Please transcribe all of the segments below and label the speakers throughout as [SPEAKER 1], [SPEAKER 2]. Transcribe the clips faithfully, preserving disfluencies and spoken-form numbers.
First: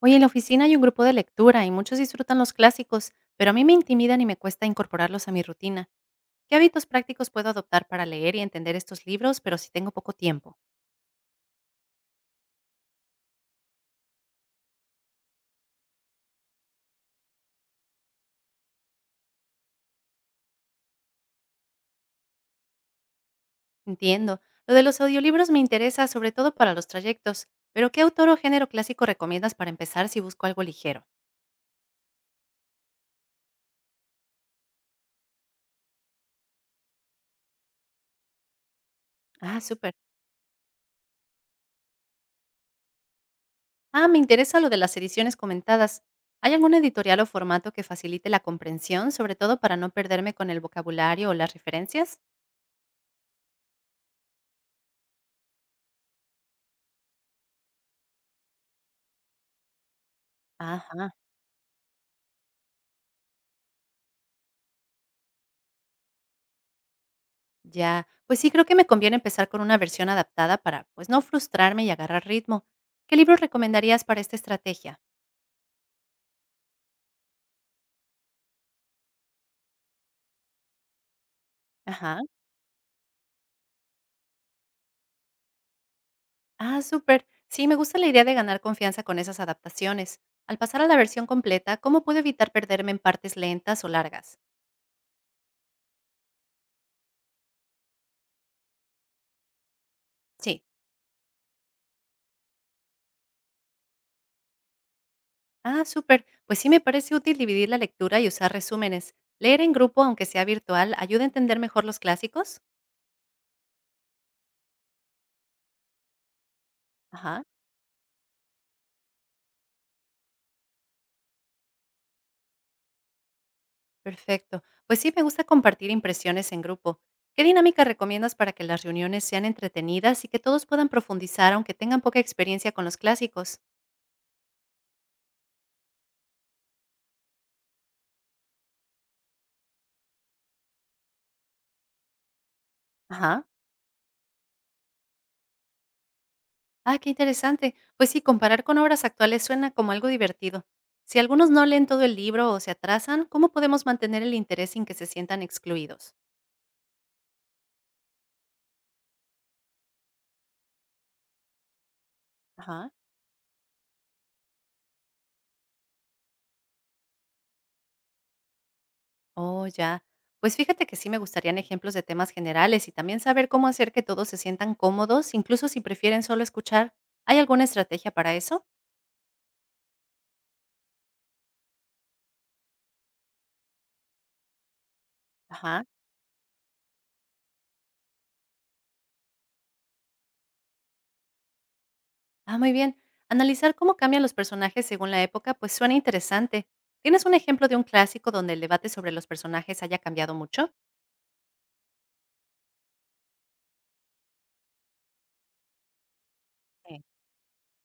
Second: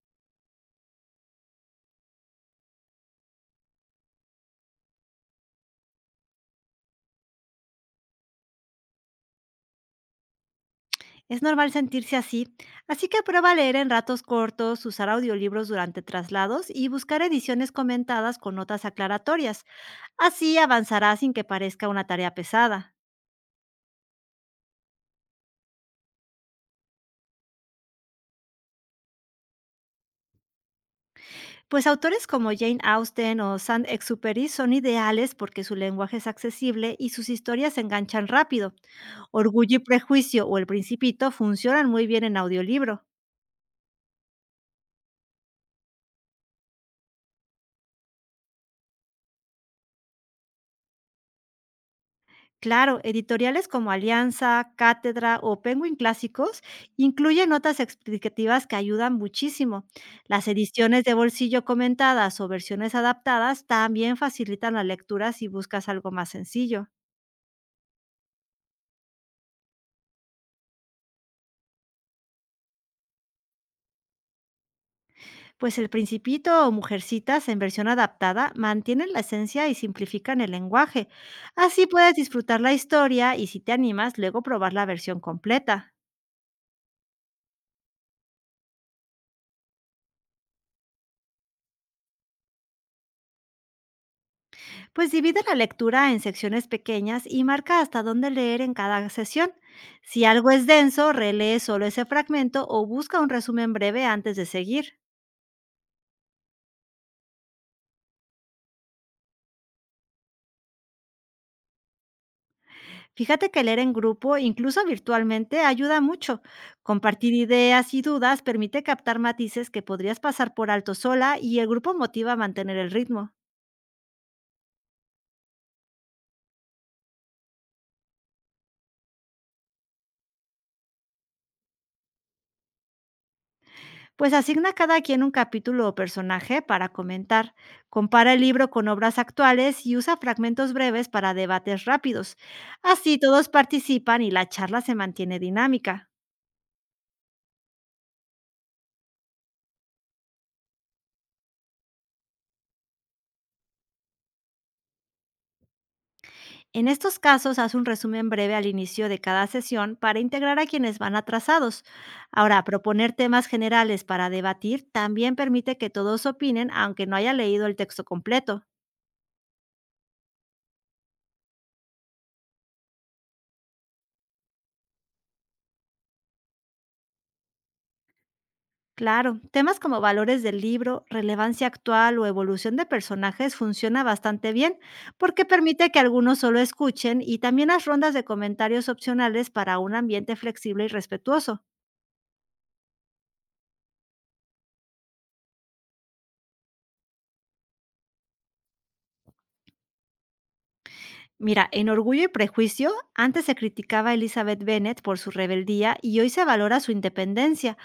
[SPEAKER 1] Oye, en la oficina hay un grupo de lectura y muchos disfrutan los clásicos, pero a mí me intimidan y me cuesta incorporarlos a mi rutina. ¿Qué hábitos prácticos puedo adoptar para leer y entender estos libros, pero si tengo poco tiempo?
[SPEAKER 2] Es normal sentirse así, así que prueba a leer en ratos cortos, usar audiolibros durante traslados y buscar ediciones comentadas con notas aclaratorias. Así avanzará sin que parezca una tarea pesada.
[SPEAKER 1] Entiendo. Lo de los audiolibros me interesa, sobre todo para los trayectos. Pero ¿qué autor o género clásico recomiendas para empezar si busco algo ligero?
[SPEAKER 2] Pues autores como Jane Austen o Saint-Exupéry son ideales porque su lenguaje es accesible y sus historias se enganchan rápido.
[SPEAKER 1] Ah,
[SPEAKER 2] Orgullo y
[SPEAKER 1] súper.
[SPEAKER 2] prejuicio o El Principito funcionan muy bien en audiolibro.
[SPEAKER 1] Ah, me interesa lo de las ediciones comentadas. ¿Hay algún editorial o formato que facilite la comprensión, sobre todo para no perderme con el vocabulario o las referencias?
[SPEAKER 2] Claro, editoriales como Alianza, Cátedra o Penguin Clásicos incluyen notas explicativas que ayudan muchísimo. Las ediciones
[SPEAKER 1] Ajá.
[SPEAKER 2] de bolsillo comentadas o versiones adaptadas también facilitan la lectura si buscas algo más sencillo.
[SPEAKER 1] Ya, pues sí, creo que me conviene empezar con una versión adaptada para, pues, no frustrarme y agarrar ritmo. ¿Qué libros recomendarías para esta estrategia?
[SPEAKER 2] Pues El Principito o Mujercitas en versión adaptada mantienen la esencia y simplifican el lenguaje. Así puedes
[SPEAKER 1] Ajá.
[SPEAKER 2] disfrutar la historia y si te animas, luego probar la versión completa.
[SPEAKER 1] Ah, súper. Sí, me gusta la idea de ganar confianza con esas adaptaciones. Al pasar a la versión completa, ¿cómo puedo evitar perderme en partes lentas o largas?
[SPEAKER 2] Pues divide la lectura en secciones pequeñas y marca hasta dónde leer en cada sesión. Si algo
[SPEAKER 1] Sí.
[SPEAKER 2] es denso, relee solo ese fragmento o busca un resumen breve antes de seguir.
[SPEAKER 1] Ah, súper. Pues sí, me parece útil dividir la lectura y usar resúmenes. Leer en grupo, aunque sea virtual, ayuda a entender mejor los clásicos.
[SPEAKER 2] Fíjate que leer en grupo, incluso virtualmente, ayuda mucho. Compartir
[SPEAKER 1] Ajá.
[SPEAKER 2] ideas y dudas permite captar matices que podrías pasar por alto sola y el grupo motiva a mantener el ritmo.
[SPEAKER 1] Perfecto. Pues sí, me gusta compartir impresiones en grupo. ¿Qué dinámica recomiendas para que las reuniones sean entretenidas y que todos puedan profundizar aunque tengan poca experiencia con los clásicos?
[SPEAKER 2] Pues asigna a cada quien un capítulo o personaje para comentar, compara el libro con obras actuales y usa fragmentos breves para debates rápidos. Así
[SPEAKER 1] Ajá.
[SPEAKER 2] todos participan y la charla se mantiene dinámica.
[SPEAKER 1] Ah, qué interesante. Pues sí, comparar con obras actuales suena como algo divertido. Si algunos no leen todo el libro o se atrasan, ¿cómo podemos mantener el interés sin que se sientan excluidos?
[SPEAKER 2] En estos casos, haz un resumen breve al inicio de cada sesión para integrar a quienes van atrasados. Ahora,
[SPEAKER 1] Ajá.
[SPEAKER 2] proponer temas generales para debatir también permite que todos opinen aunque no haya leído el texto completo.
[SPEAKER 1] Oh, ya. Pues fíjate que sí me gustarían ejemplos de temas generales y también saber cómo hacer que todos se sientan cómodos, incluso si prefieren solo escuchar. ¿Hay alguna estrategia para eso?
[SPEAKER 2] Claro, temas como valores del libro, relevancia actual o evolución de personajes funciona bastante bien porque
[SPEAKER 1] Ajá.
[SPEAKER 2] permite que algunos solo escuchen y también las rondas de comentarios opcionales para un ambiente flexible y respetuoso.
[SPEAKER 1] Ah, muy bien. Analizar cómo cambian los personajes según la época, pues suena interesante. ¿Tienes un ejemplo de un clásico donde el debate sobre los personajes haya cambiado mucho?
[SPEAKER 2] Mira, en Orgullo y Prejuicio, antes se criticaba a Elizabeth Bennet por su rebeldía y hoy se valora su
[SPEAKER 1] Sí.
[SPEAKER 2] independencia.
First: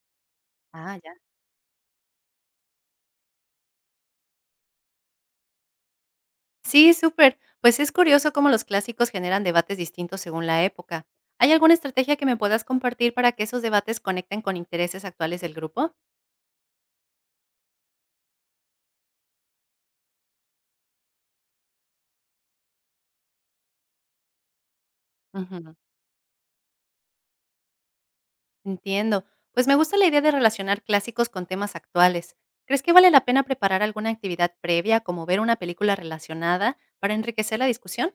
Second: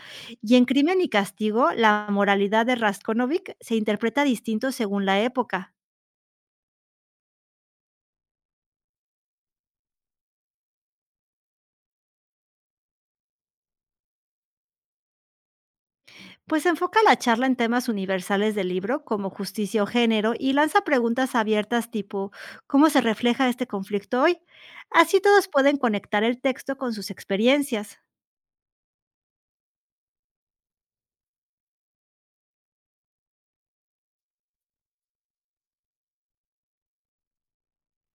[SPEAKER 2] Y en
[SPEAKER 1] Ah,
[SPEAKER 2] Crimen y
[SPEAKER 1] ya.
[SPEAKER 2] Castigo, la moralidad de Raskolnikov se interpreta distinto según la época.
[SPEAKER 1] Sí, súper. Pues es curioso cómo los clásicos generan debates distintos según la época. ¿Hay alguna estrategia que me puedas compartir para que esos debates conecten con intereses actuales del grupo?
[SPEAKER 2] Pues enfoca la charla en temas universales del libro, como justicia o género, y lanza preguntas abiertas tipo ¿cómo se refleja este conflicto hoy? Así todos
[SPEAKER 1] Ujú.
[SPEAKER 2] pueden conectar el texto con sus experiencias.
[SPEAKER 1] Entiendo. Pues me gusta la idea de relacionar clásicos con temas actuales. ¿Crees que vale la pena preparar alguna actividad previa, como ver una película relacionada, para enriquecer la discusión?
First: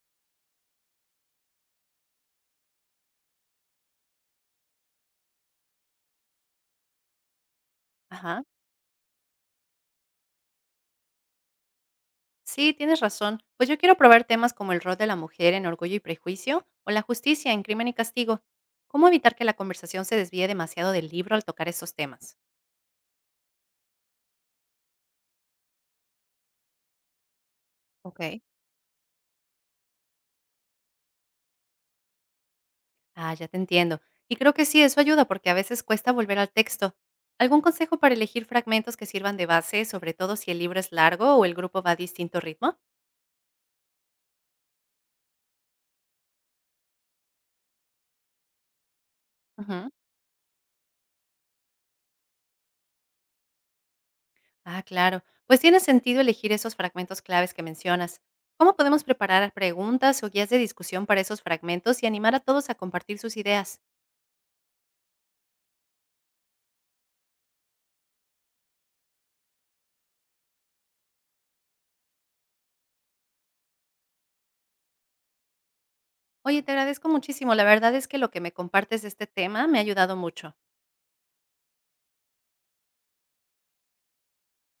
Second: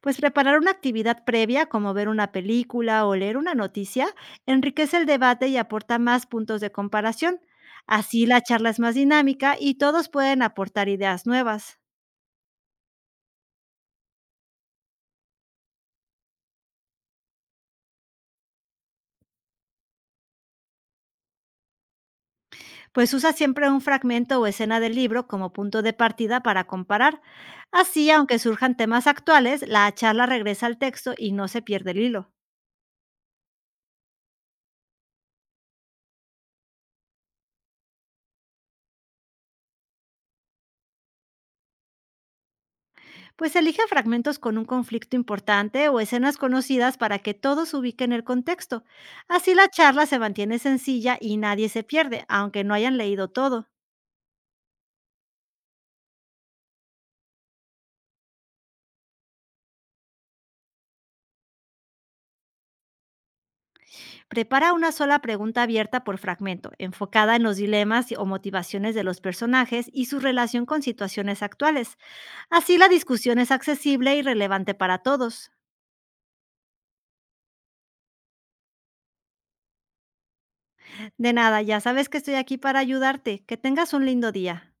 [SPEAKER 2] Pues preparar una actividad previa, como ver una película o leer una noticia, enriquece el debate y aporta más puntos de comparación. Así la
[SPEAKER 1] Ajá.
[SPEAKER 2] charla es más dinámica y todos pueden aportar ideas nuevas.
[SPEAKER 1] Sí, tienes razón. Pues yo quiero probar temas como el rol de la mujer en Orgullo y Prejuicio o la justicia en Crimen y Castigo. ¿Cómo evitar que la conversación se desvíe demasiado del libro al tocar esos temas?
[SPEAKER 2] Pues usa siempre un fragmento o escena del libro como punto de partida para comparar. Así,
[SPEAKER 1] Ok.
[SPEAKER 2] aunque surjan temas actuales, la charla regresa al texto y no se pierde el hilo.
[SPEAKER 1] Ah, ya te entiendo. Y creo que sí, eso ayuda porque a veces cuesta volver al texto. ¿Algún consejo para elegir fragmentos que sirvan de base, sobre todo si el libro es largo o el grupo va a distinto ritmo?
[SPEAKER 2] Pues elige fragmentos con un conflicto importante o escenas conocidas para que todos ubiquen el contexto. Así la
[SPEAKER 1] Ujú.
[SPEAKER 2] charla se mantiene sencilla y nadie se pierde, aunque no hayan leído todo.
[SPEAKER 1] Ah, claro. Pues tiene sentido elegir esos fragmentos claves que mencionas. ¿Cómo podemos preparar preguntas o guías de discusión para esos fragmentos y animar a todos a compartir sus ideas?
[SPEAKER 2] Prepara una sola pregunta abierta por fragmento, enfocada en los dilemas y- o motivaciones de los personajes y su relación con situaciones actuales. Así la discusión es accesible y relevante para todos.
[SPEAKER 1] Oye, te agradezco muchísimo. La verdad es que lo que me compartes de este tema me ha ayudado mucho.
[SPEAKER 2] De nada, ya sabes que estoy aquí para ayudarte. Que tengas un lindo día.